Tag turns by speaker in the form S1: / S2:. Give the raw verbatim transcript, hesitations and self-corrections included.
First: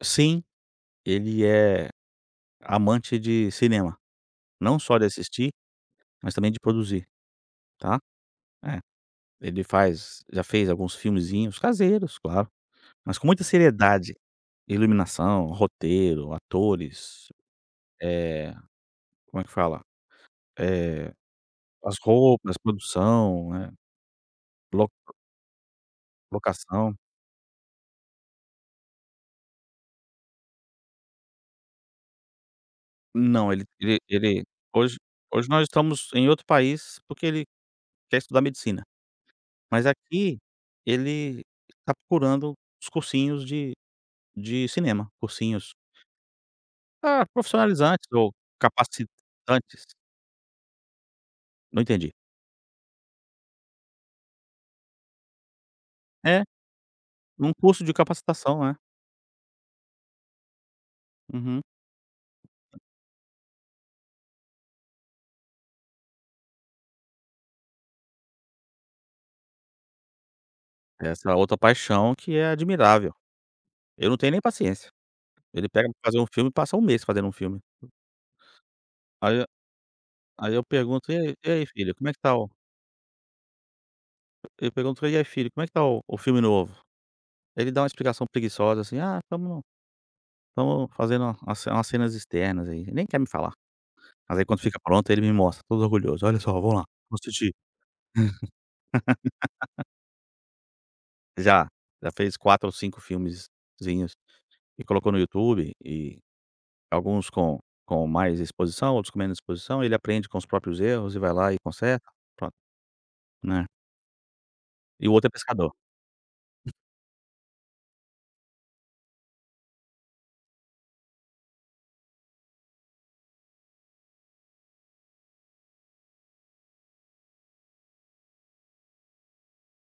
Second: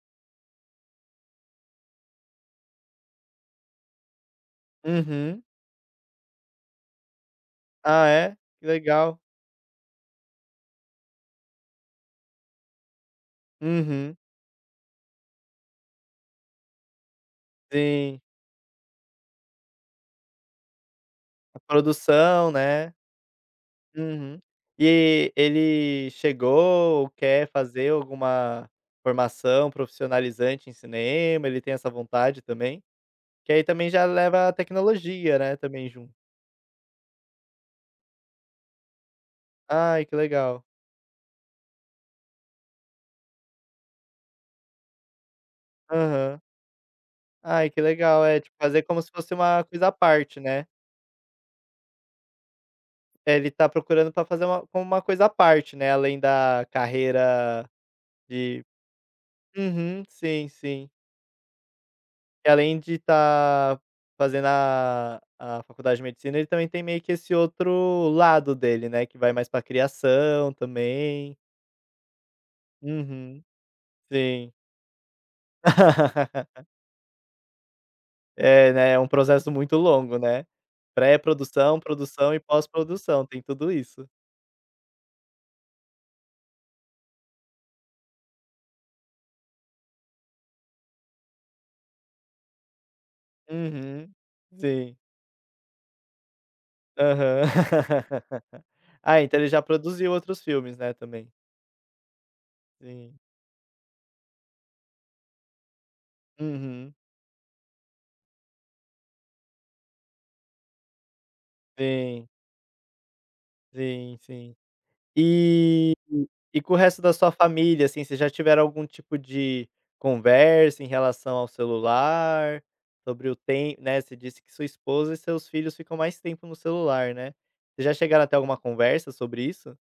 S1: Sim, ele é amante de cinema, não só de
S2: Uhum.
S1: assistir, mas também de produzir, tá.
S2: Ah, é? Que
S1: É,
S2: legal.
S1: ele faz já fez alguns filmezinhos, caseiros, claro. Mas com muita seriedade,
S2: Uhum.
S1: Iluminação, roteiro, atores,
S2: Sim.
S1: eh, como é que fala, eh,
S2: A
S1: as
S2: produção,
S1: roupas,
S2: né.
S1: produção, né.
S2: Uhum.
S1: Loc
S2: E ele
S1: locação.
S2: chegou, quer fazer alguma formação profissionalizante em cinema, ele tem essa vontade também? Que
S1: Não,
S2: aí
S1: ele
S2: também
S1: e
S2: já
S1: ele,
S2: leva a
S1: hoje
S2: tecnologia,
S1: hoje
S2: né,
S1: nós
S2: também
S1: estamos
S2: junto.
S1: em outro país, porque ele quer estudar medicina. Mas
S2: Ai que
S1: aqui,
S2: legal.
S1: ele está procurando os cursinhos de de cinema, cursinhos
S2: Aham.
S1: Ah,
S2: Ai que
S1: profissionalizantes
S2: legal,
S1: ou
S2: é tipo fazer como se fosse uma coisa à
S1: capacitantes.
S2: parte, né.
S1: Não entendi.
S2: Deve está procurando para fazer uma como uma coisa à parte, né. Além
S1: É,
S2: da
S1: num
S2: carreira
S1: curso de capacitação,
S2: de
S1: é.
S2: uhum. Sim, sim.
S1: Uhum.
S2: E além de estar fazendo a a faculdade de medicina, ele também tem meio que esse outro lado dele, né, que vai mais para criação
S1: Essa é a
S2: também.
S1: outra paixão que é admirável.
S2: Uhum.
S1: Eu não tenho nem
S2: Sim.
S1: paciência. Ele pega para fazer um filme, passa um mês fazendo um filme.
S2: É né, é um
S1: Aí, eh
S2: processo muito longo né.
S1: aí eu pergunto: "E ai e ai
S2: Pré-produção,
S1: filho como é que
S2: produção
S1: está
S2: e
S1: o"
S2: pós-produção, tem tudo isso.
S1: Eu pergunto: "E aí filho como é que está o o filme novo?" Aí ele dá uma explicação preguiçosa, assim: "Ah estamos estamos fazendo uma uma umas cenas externas aí". Nem quer me falar.
S2: Uhum.
S1: Mas aí quando fica
S2: Sim.
S1: pronto, aí ele me mostra todo orgulhoso: "Olha só, vamos lá, vamos
S2: Aham.
S1: assistir".
S2: Ah, então, ele já produziu outros filmes, né, também?
S1: Já, já fez quatro ou cinco
S2: Sim.
S1: filmezinhos, e colocou no YouTube e,
S2: Uhum.
S1: alguns com com mais exposição, outros com menos exposição. Ele aprende com os próprios erros, e vai lá e conserta,
S2: Sim.
S1: pronto, né.
S2: Sim, sim.
S1: E o outro é pescador.
S2: E e com o resto da sua família, assim, vocês já tiveram algum tipo de conversa em relação ao celular, sobre o tem né, você disse que sua esposa e seus filhos, ficam mais tempo no celular, né. Vocês já chegaram a ter uma conversa sobre isso?